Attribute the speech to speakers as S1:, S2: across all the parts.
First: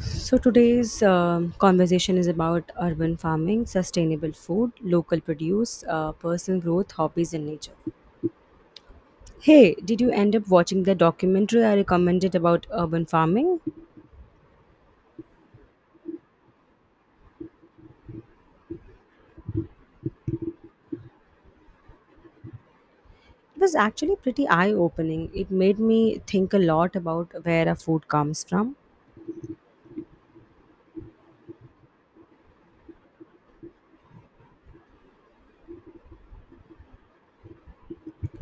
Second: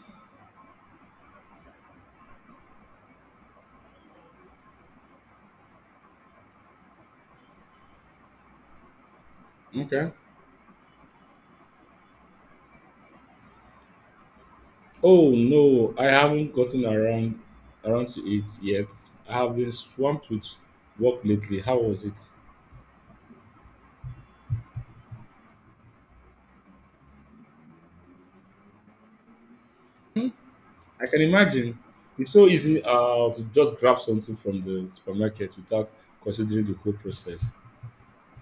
S1: So, today's conversation is about urban farming, sustainable food, local produce, personal growth, hobbies, and nature. Hey, did you
S2: Okay.
S1: end up watching the documentary I recommended about urban farming?
S2: Oh no, I haven't gotten around to it yet. I have been swamped with work lately. How was it?
S1: It was actually pretty eye opening. It made me think a lot about where our food comes from.
S2: Hmm, I can imagine. It's so easy to just grab something from the supermarket without considering the whole process.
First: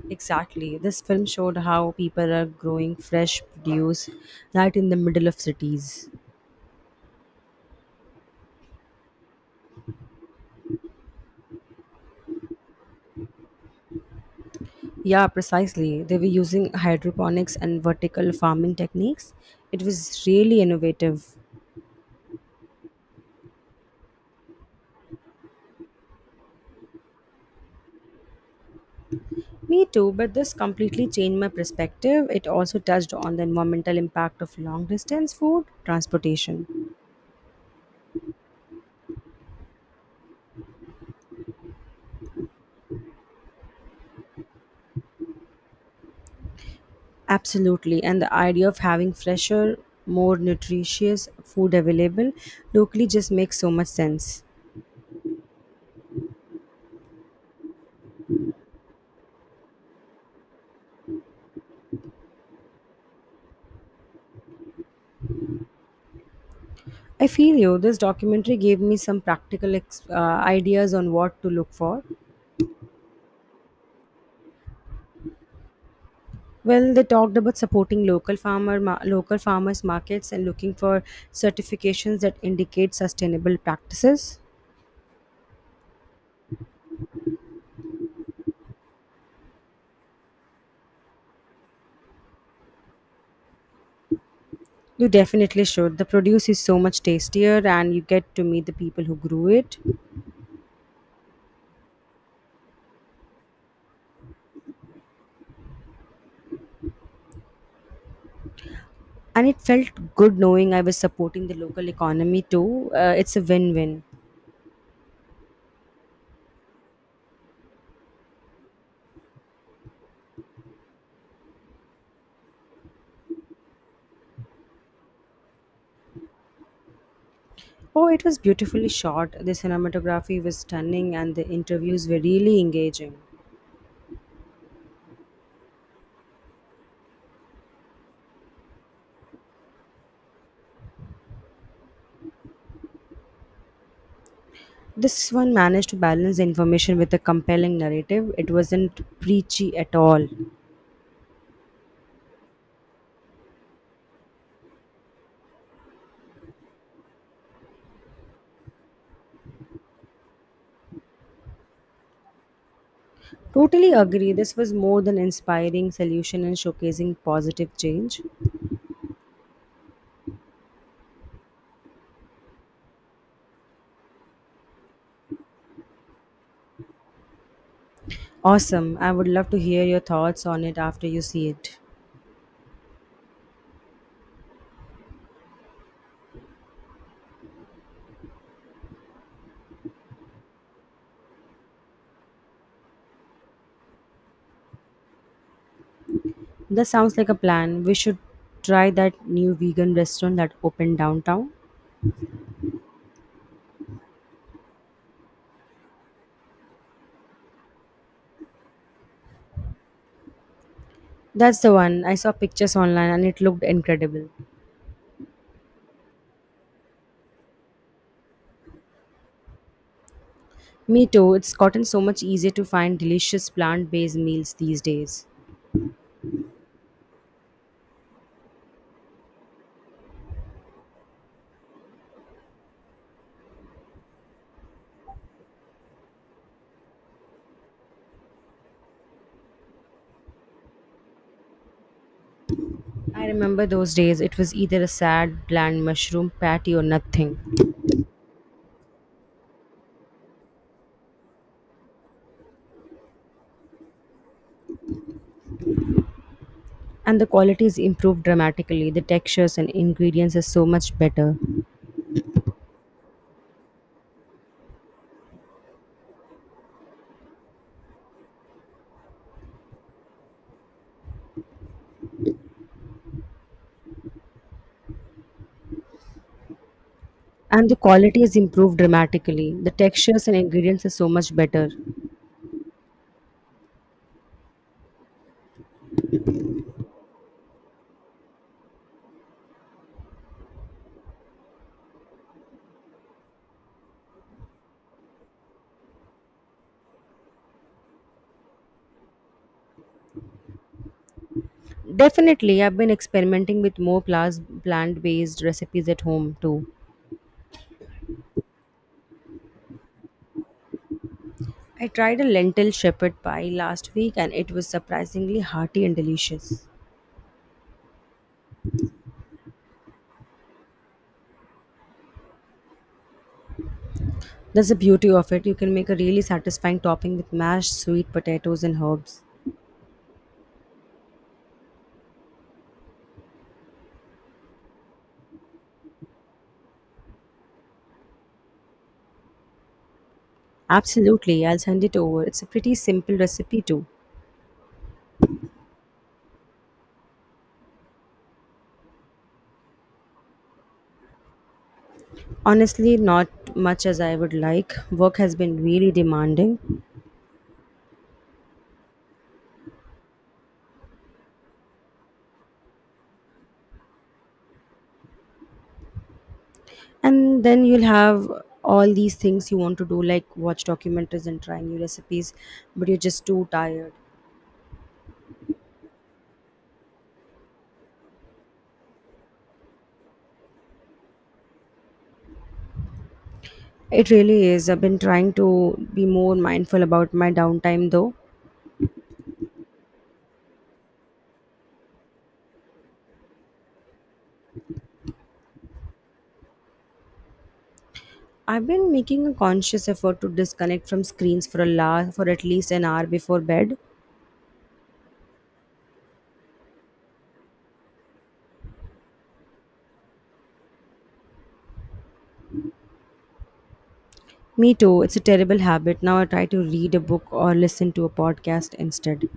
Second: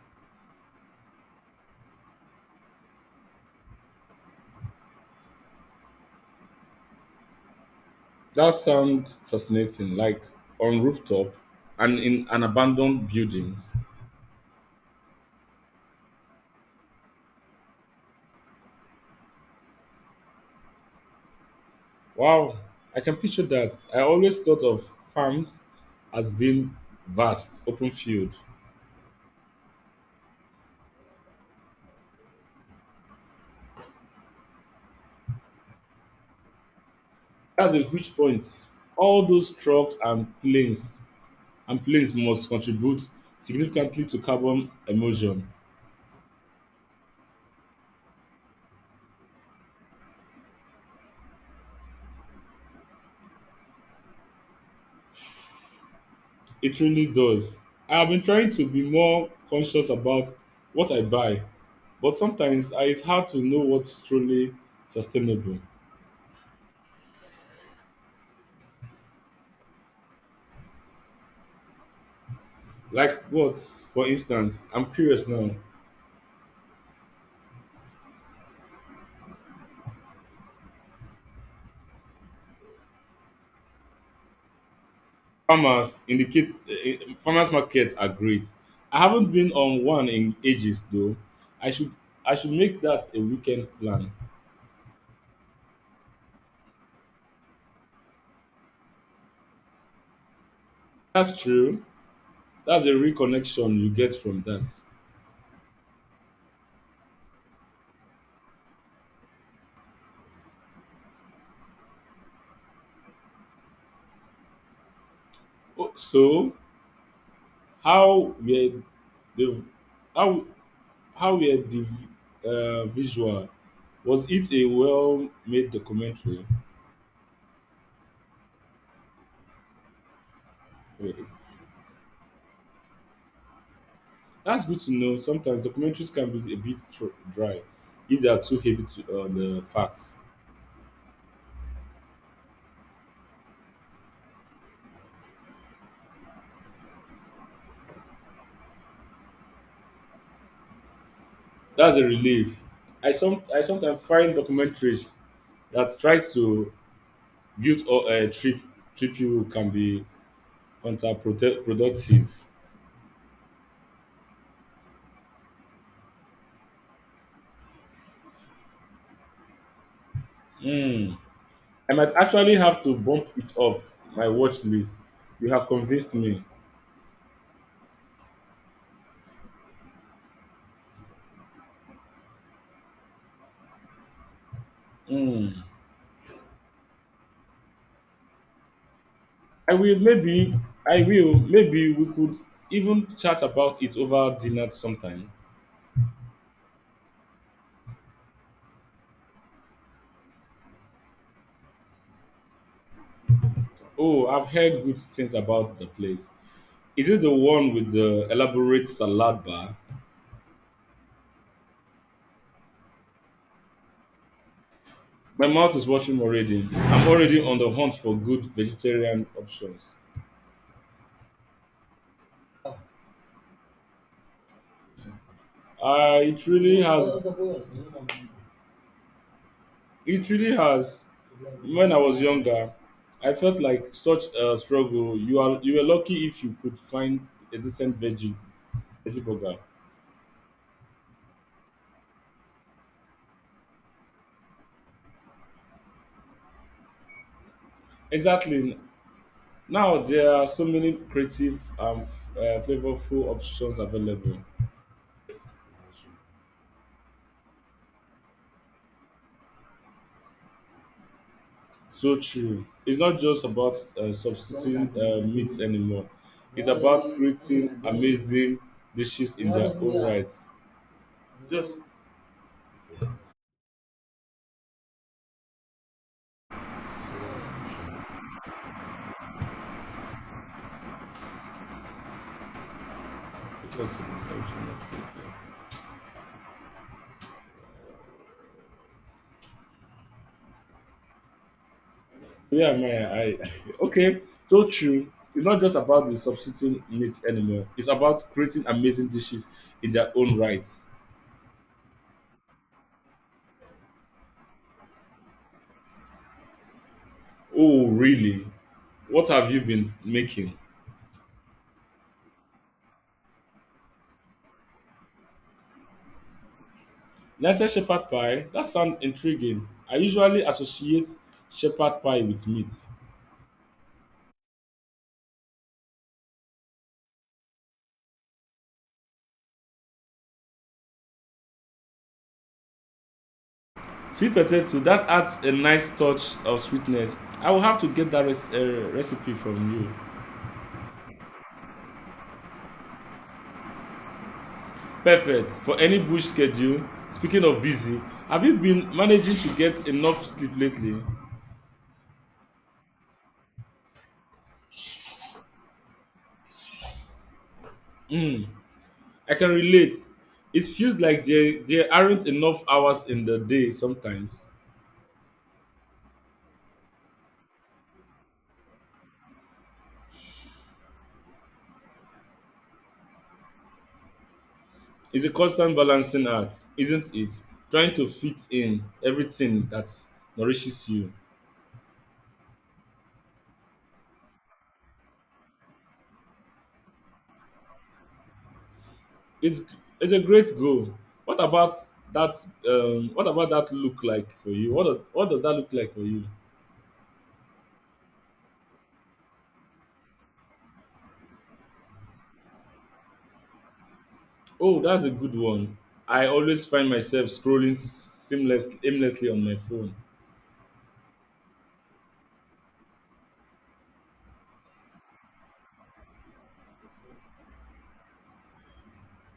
S1: Exactly. This film showed how people are growing fresh produce right in the middle of cities.
S2: That sounds fascinating, like on rooftop and in an abandoned buildings.
S1: Yeah, precisely. They were using hydroponics and vertical farming techniques. It was really innovative.
S2: Wow, I can picture that. I always thought of farms as being vast, open field.
S1: Me too, but this completely changed my perspective. It also touched on the environmental impact of long distance food transportation.
S2: That's a huge point. All those trucks and planes must contribute significantly to carbon emission.
S1: Absolutely, and the idea of having fresher, more nutritious food available locally just makes so much sense.
S2: It really does. I have been trying to be more conscious about what I buy, but sometimes it's hard to know what's truly sustainable.
S1: I feel you, this documentary gave me some ideas on what to look for.
S2: Like what, for instance, I'm curious now.
S1: Well, they talked about supporting local farmers markets and looking for certifications that indicate sustainable practices.
S2: Farmers indicate farmers markets are great. I haven't been on one in ages though. I should I should make that a weekend plan.
S1: You definitely should. The produce is so much tastier and you get to meet the people who grew it.
S2: That's true. That's a real connection you get from that.
S1: And it felt good knowing I was supporting the local economy too. It's a win-win.
S2: Oh, So, how were the how how were the visual? Was it a well-made documentary?
S1: Oh, it was beautifully shot. The cinematography was
S2: Eh,
S1: stunning and the interviews were really engaging.
S2: That's good to know. Sometimes documentaries can be a bit dry if they are too heavy on the facts.
S1: This one managed to balance the information with a compelling narrative. It wasn't preachy at all.
S2: That's a relief. I sometimes find documentaries that tries to build or trip you can be counterproductive.
S1: Totally agree. This was more than inspiring solution and showcasing positive change.
S2: Hmm. I might actually have to bump it up my watch list. You have convinced me.
S1: Awesome. I would love to hear your thoughts on it after you see it.
S2: Hmm. I will maybe I will maybe we could even chat about it over dinner sometime.
S1: That sounds like a plan. We should try that new vegan restaurant that opened downtown.
S2: Oh, I've heard good things about the place. Is it the one with the elaborate salad bar?
S1: That's the one. I saw pictures online and it looked incredible.
S2: My mouth is watering already. I'm already on the hunt for good vegetarian options.
S1: Me too. It's gotten so much easier to find delicious plant based meals these days.
S2: Uh, it really has It really has. When I was younger, I felt like such a struggle. You were lucky if you could find a decent veggie burger.
S1: I remember those days. It was either a sad, bland mushroom patty or nothing.
S2: Exactly. Now there are so many creative and flavorful options available.
S1: And the quality is improved dramatically, the textures and ingredients are so much better
S2: So true. It's not just about substituting meats anymore. It's about creating amazing dishes in their own right. Just
S1: and the quality is improved dramatically the textures and ingredients are so much better.
S2: it was. Yeah, man. I okay. So true. It's not just about the substituting meat anymore. It's about creating amazing dishes in their own right.
S1: Definitely, I've been experimenting with more plant-based recipes at home too.
S2: Oh, really? What have you been making?
S1: I tried a lentil shepherd pie last week and it was surprisingly hearty and delicious.
S2: Lentil shepherd pie. That sounds intriguing. I usually associate shepherd pie with meat.
S1: That's the beauty of it, you can make a really satisfying topping with mashed sweet potatoes and herbs.
S2: Sweet potato. That adds a nice touch of sweetness. I will have to get that recipe from you.
S1: Absolutely, I'll send it over, it's a pretty simple recipe too.
S2: Perfect for any bush schedule. Speaking of busy, have you been managing to get enough sleep lately?
S1: Honestly, not much as I would like. Work has been really demanding.
S2: Mm, I can relate. It feels like there aren't enough hours in the day sometimes.
S1: And then you'll have all these things you want to do, like watch documentaries and try new recipes, but you're just too tired.
S2: It's a constant balancing act, isn't it? Trying to fit in everything that nourishes you.
S1: It really is. I've been trying to be more mindful about my downtime though.
S2: It's it's a great goal. What about that? What about that look like for you? What does that look like for you?
S1: I've been making a conscious effort to disconnect from screens for for at least an hour before bed.
S2: Oh, that's a good one. I always find myself aimlessly on my phone.
S1: Me too. It's a terrible habit. Now I try to read a book or listen to a podcast instead.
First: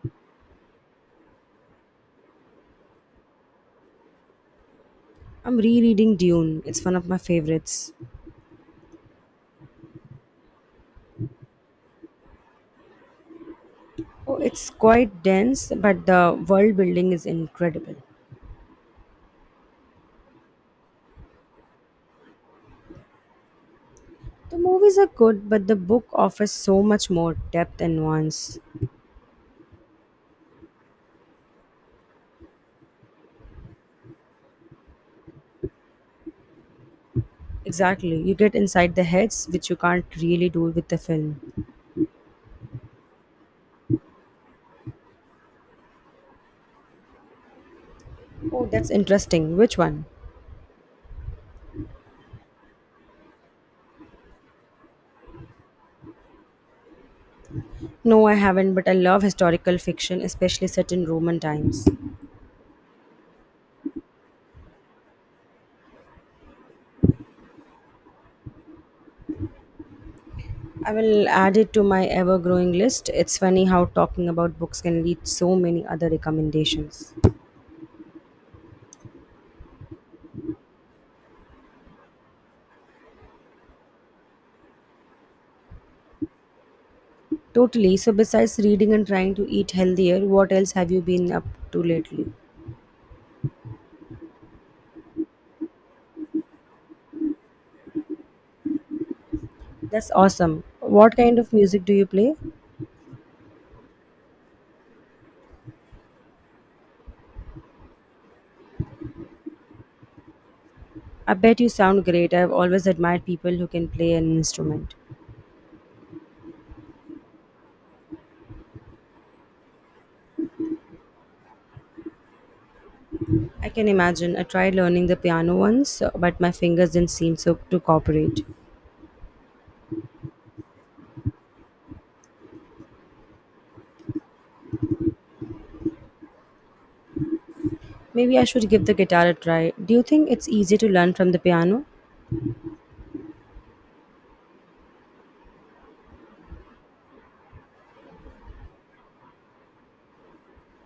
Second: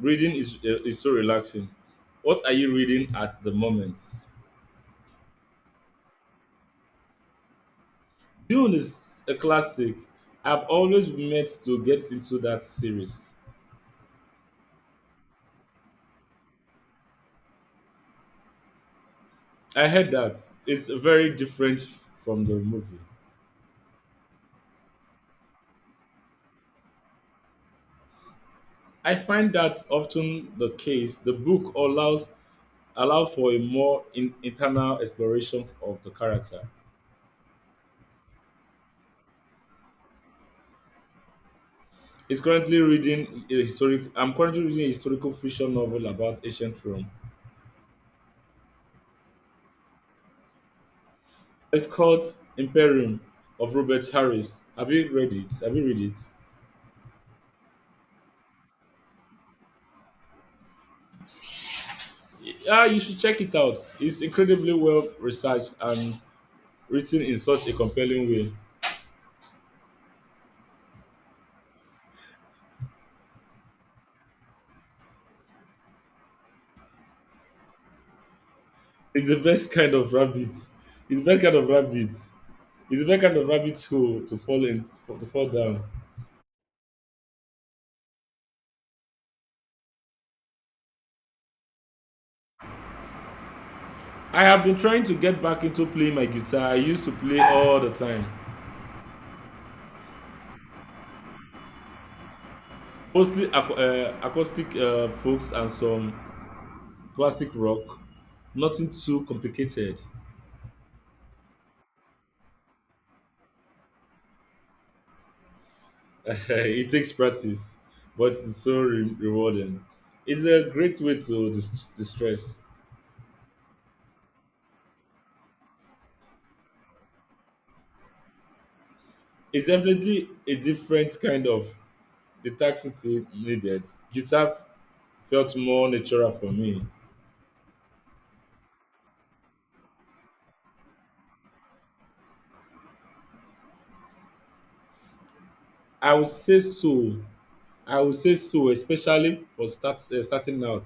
S2: Reading is so relaxing. What are you reading at the moment?
S1: I'm rereading Dune. It's one of my favorites.
S2: Dune is a classic. I've always meant to get into that series.
S1: Oh, it's quite dense, but the world building is incredible.
S2: I heard that it's very different from the movie.
S1: The movies are good, but the book offers so much more depth and nuance.
S2: I find that often the case. The book allows Allow for a more internal exploration of the character.
S1: Exactly. You get inside the heads, which you can't really do with the film.
S2: It's currently reading a historic. I'm currently reading a historical fiction novel about ancient Rome.
S1: Oh, that's interesting. Which one?
S2: It's called Imperium of Robert Harris. Have you read it?
S1: No, I haven't, but I love historical fiction, especially set in Roman times.
S2: Yeah, you should check it out. It's incredibly well researched and written in such a compelling way.
S1: I will add it to my ever growing list. It's funny how talking about books can lead so many other recommendations.
S2: It's the best kind of rabbit. It's the best kind of rabbit. It's the best kind of rabbit hole to fall down.
S1: Totally. So, besides reading and trying to eat healthier, what else have you been up to lately?
S2: I have been trying to get back into playing my guitar. I used to play all the time,
S1: That's awesome. What kind of music do you play?
S2: mostly acoustic folks and some classic rock. Nothing too complicated.
S1: I bet you sound great. I've always admired people who can play an instrument.
S2: It takes practice, but it's so rewarding. It's a great way to distress.
S1: I can imagine. I tried learning the piano once, but my fingers didn't seem so to cooperate.
S2: It's definitely a different kind of detoxity needed. Guitar felt more natural for me.
S1: Maybe I should give the guitar a try. Do you think it's easy to learn from the piano?
S2: I would say so. I would say so, especially for starting out.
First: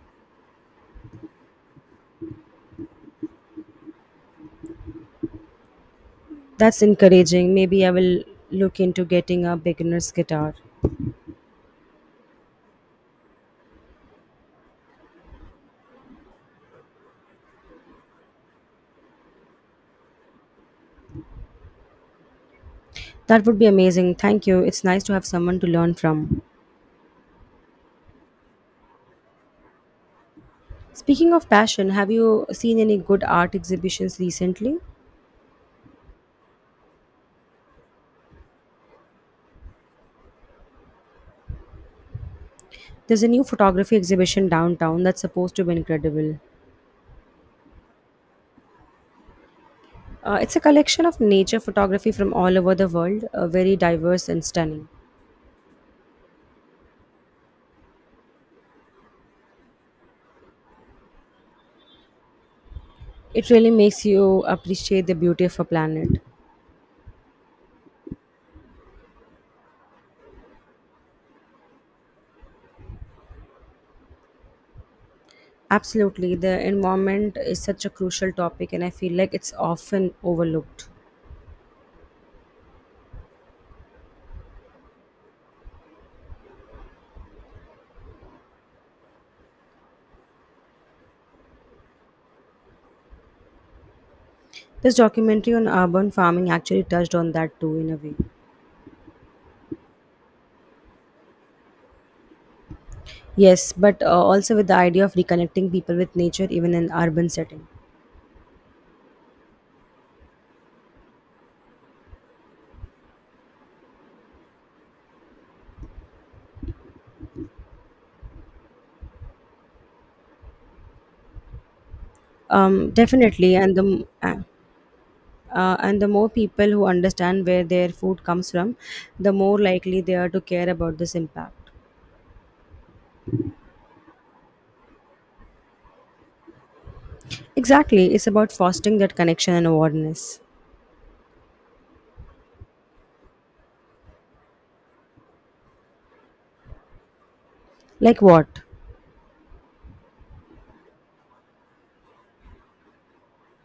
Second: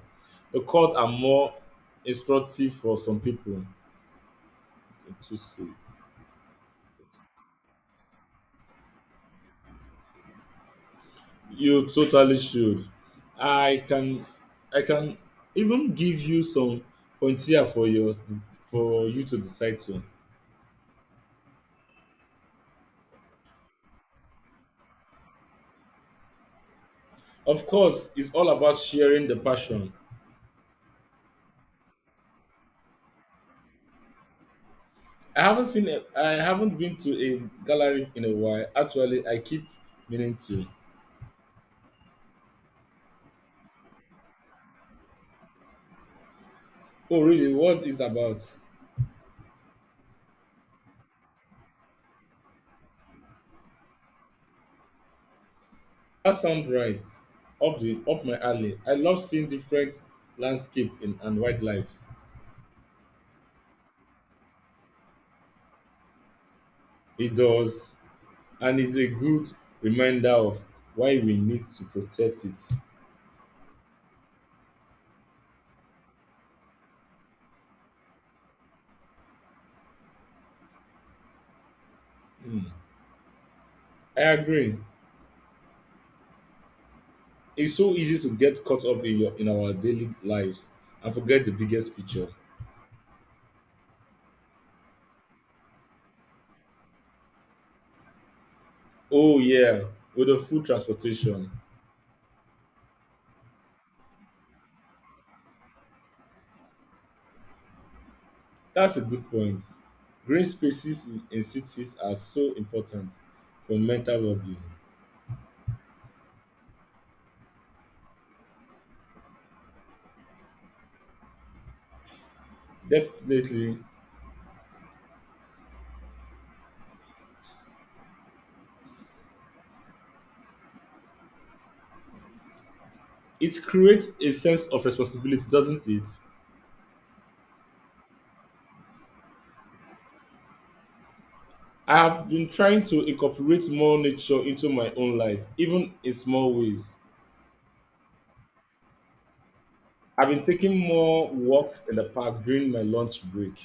S2: The chords are more instructive for some people to see.
S1: That's encouraging. Maybe I will look into getting a beginner's guitar.
S2: You totally should. I can I can even give you some pointier for yours for you to decide to.
S1: That would be amazing. Thank you. It's nice to have someone to learn from.
S2: Of course, it's all about sharing the passion.
S1: Speaking of passion, have you seen any good art exhibitions recently?
S2: I haven't been to a gallery in a while. Actually, I keep meaning to.
S1: There's a new photography exhibition downtown that's supposed to be incredible.
S2: Oh, really? What is about?
S1: It's a collection of nature photography from all over the world, very diverse and stunning.
S2: That sounds right. Up my alley. I love seeing different landscape and wildlife.
S1: It really makes you appreciate the beauty of our planet.
S2: It does. And it's a good reminder of why we need to protect it.
S1: Absolutely, the environment is such a crucial topic, and I feel like it's often overlooked.
S2: Hmm. I agree. It's so easy to get caught up in your in our daily lives and forget the biggest picture.
S1: This documentary on urban farming actually touched on that too, in a way.
S2: Oh yeah, with the food transportation.
S1: Yes, but also with the idea of reconnecting people with nature even in urban setting.
S2: That's a good point. Green spaces in cities are so important for mental well-being.
S1: Um, definitely, and
S2: Definitely,
S1: the m- uh, uh, and the more people who understand where their food comes from, the more likely they are to care about this impact.
S2: it creates a sense of responsibility, doesn't it?
S1: Exactly, it's about fostering that connection and awareness.
S2: I have been trying to incorporate more nature into my own life, even in small ways.
S1: Like what?
S2: I've been taking more walks in the park during my lunch break.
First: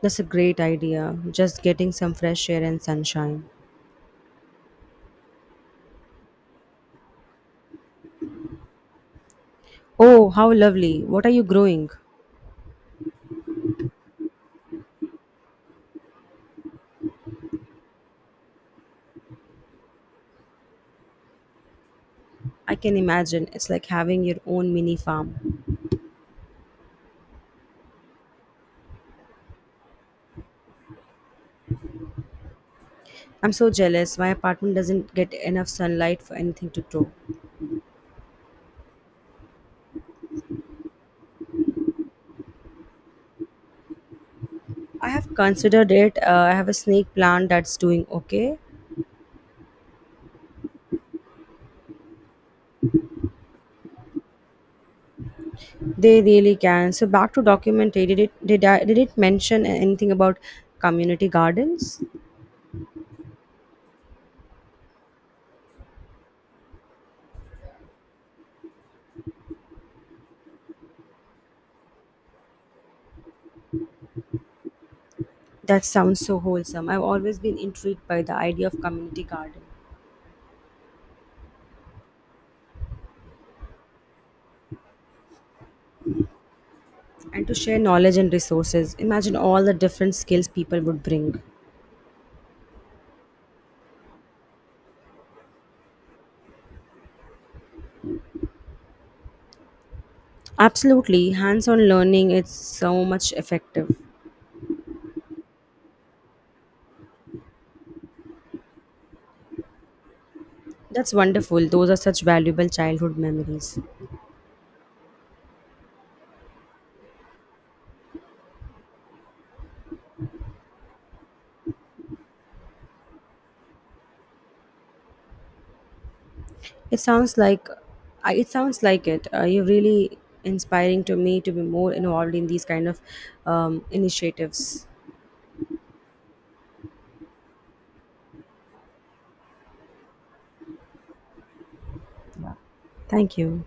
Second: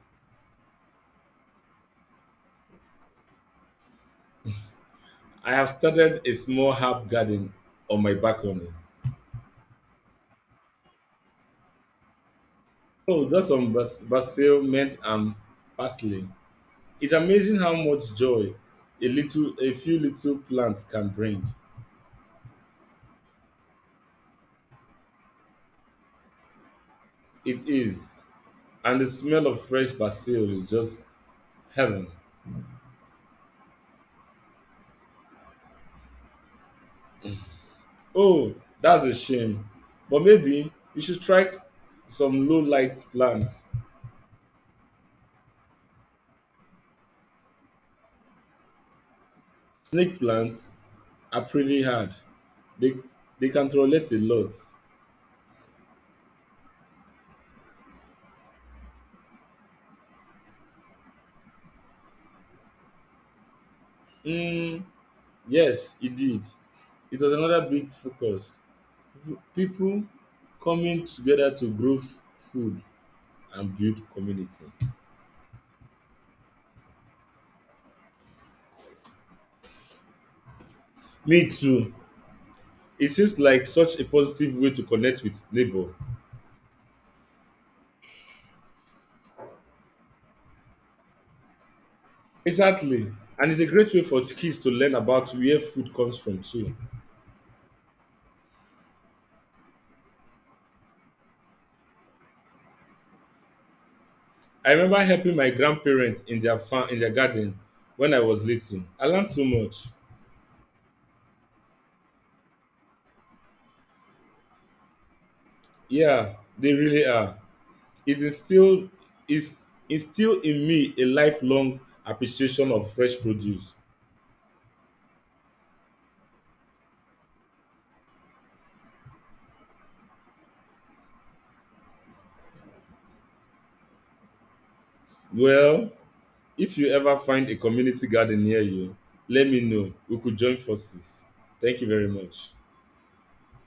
S1: That's a great idea. Just getting some fresh air and sunshine.
S2: I have started a small herb garden on my balcony.
S1: Oh, how lovely! What are you growing?
S2: Oh, got some basil, mint, and parsley. It's amazing how much joy a few little plants can bring.
S1: I can imagine. It's like having your own mini farm.
S2: It is, and the smell of fresh basil is just heaven.
S1: I'm so jealous. My apartment doesn't get enough sunlight for anything to grow.
S2: Oh, that's a shame, but maybe you should try some low light plants,
S1: I have considered it. I have a snake plant that's doing okay.
S2: snake plants, are pretty hard. They they can relate a lot.
S1: They really can. So back to documentary. Did it mention anything about community gardens?
S2: Mm, yes, it did. It was another big focus. People coming together to grow food and build community.
S1: That sounds so wholesome. I've always been intrigued by the idea of community garden
S2: Me too. It seems like such a positive way to connect with neighbor.
S1: and to share knowledge and resources. Imagine all the different skills people would bring.
S2: Exactly. And it's a great way for kids to learn about where food comes from too.
S1: Absolutely, hands-on learning is so much effective.
S2: I remember helping my grandparents in their garden when I was little. I learned so much.
S1: That's wonderful. Those are such valuable childhood memories.
S2: Yeah, they really are. It instilled, is Instilled in me a lifelong appreciation of fresh produce.
S1: It sounds like it sounds like it. You're really inspiring to me to be more involved in these kind of initiatives.
S2: Well, if you ever find a community garden near you, let me know. We could join forces. Thank you very much.
S1: Thank you.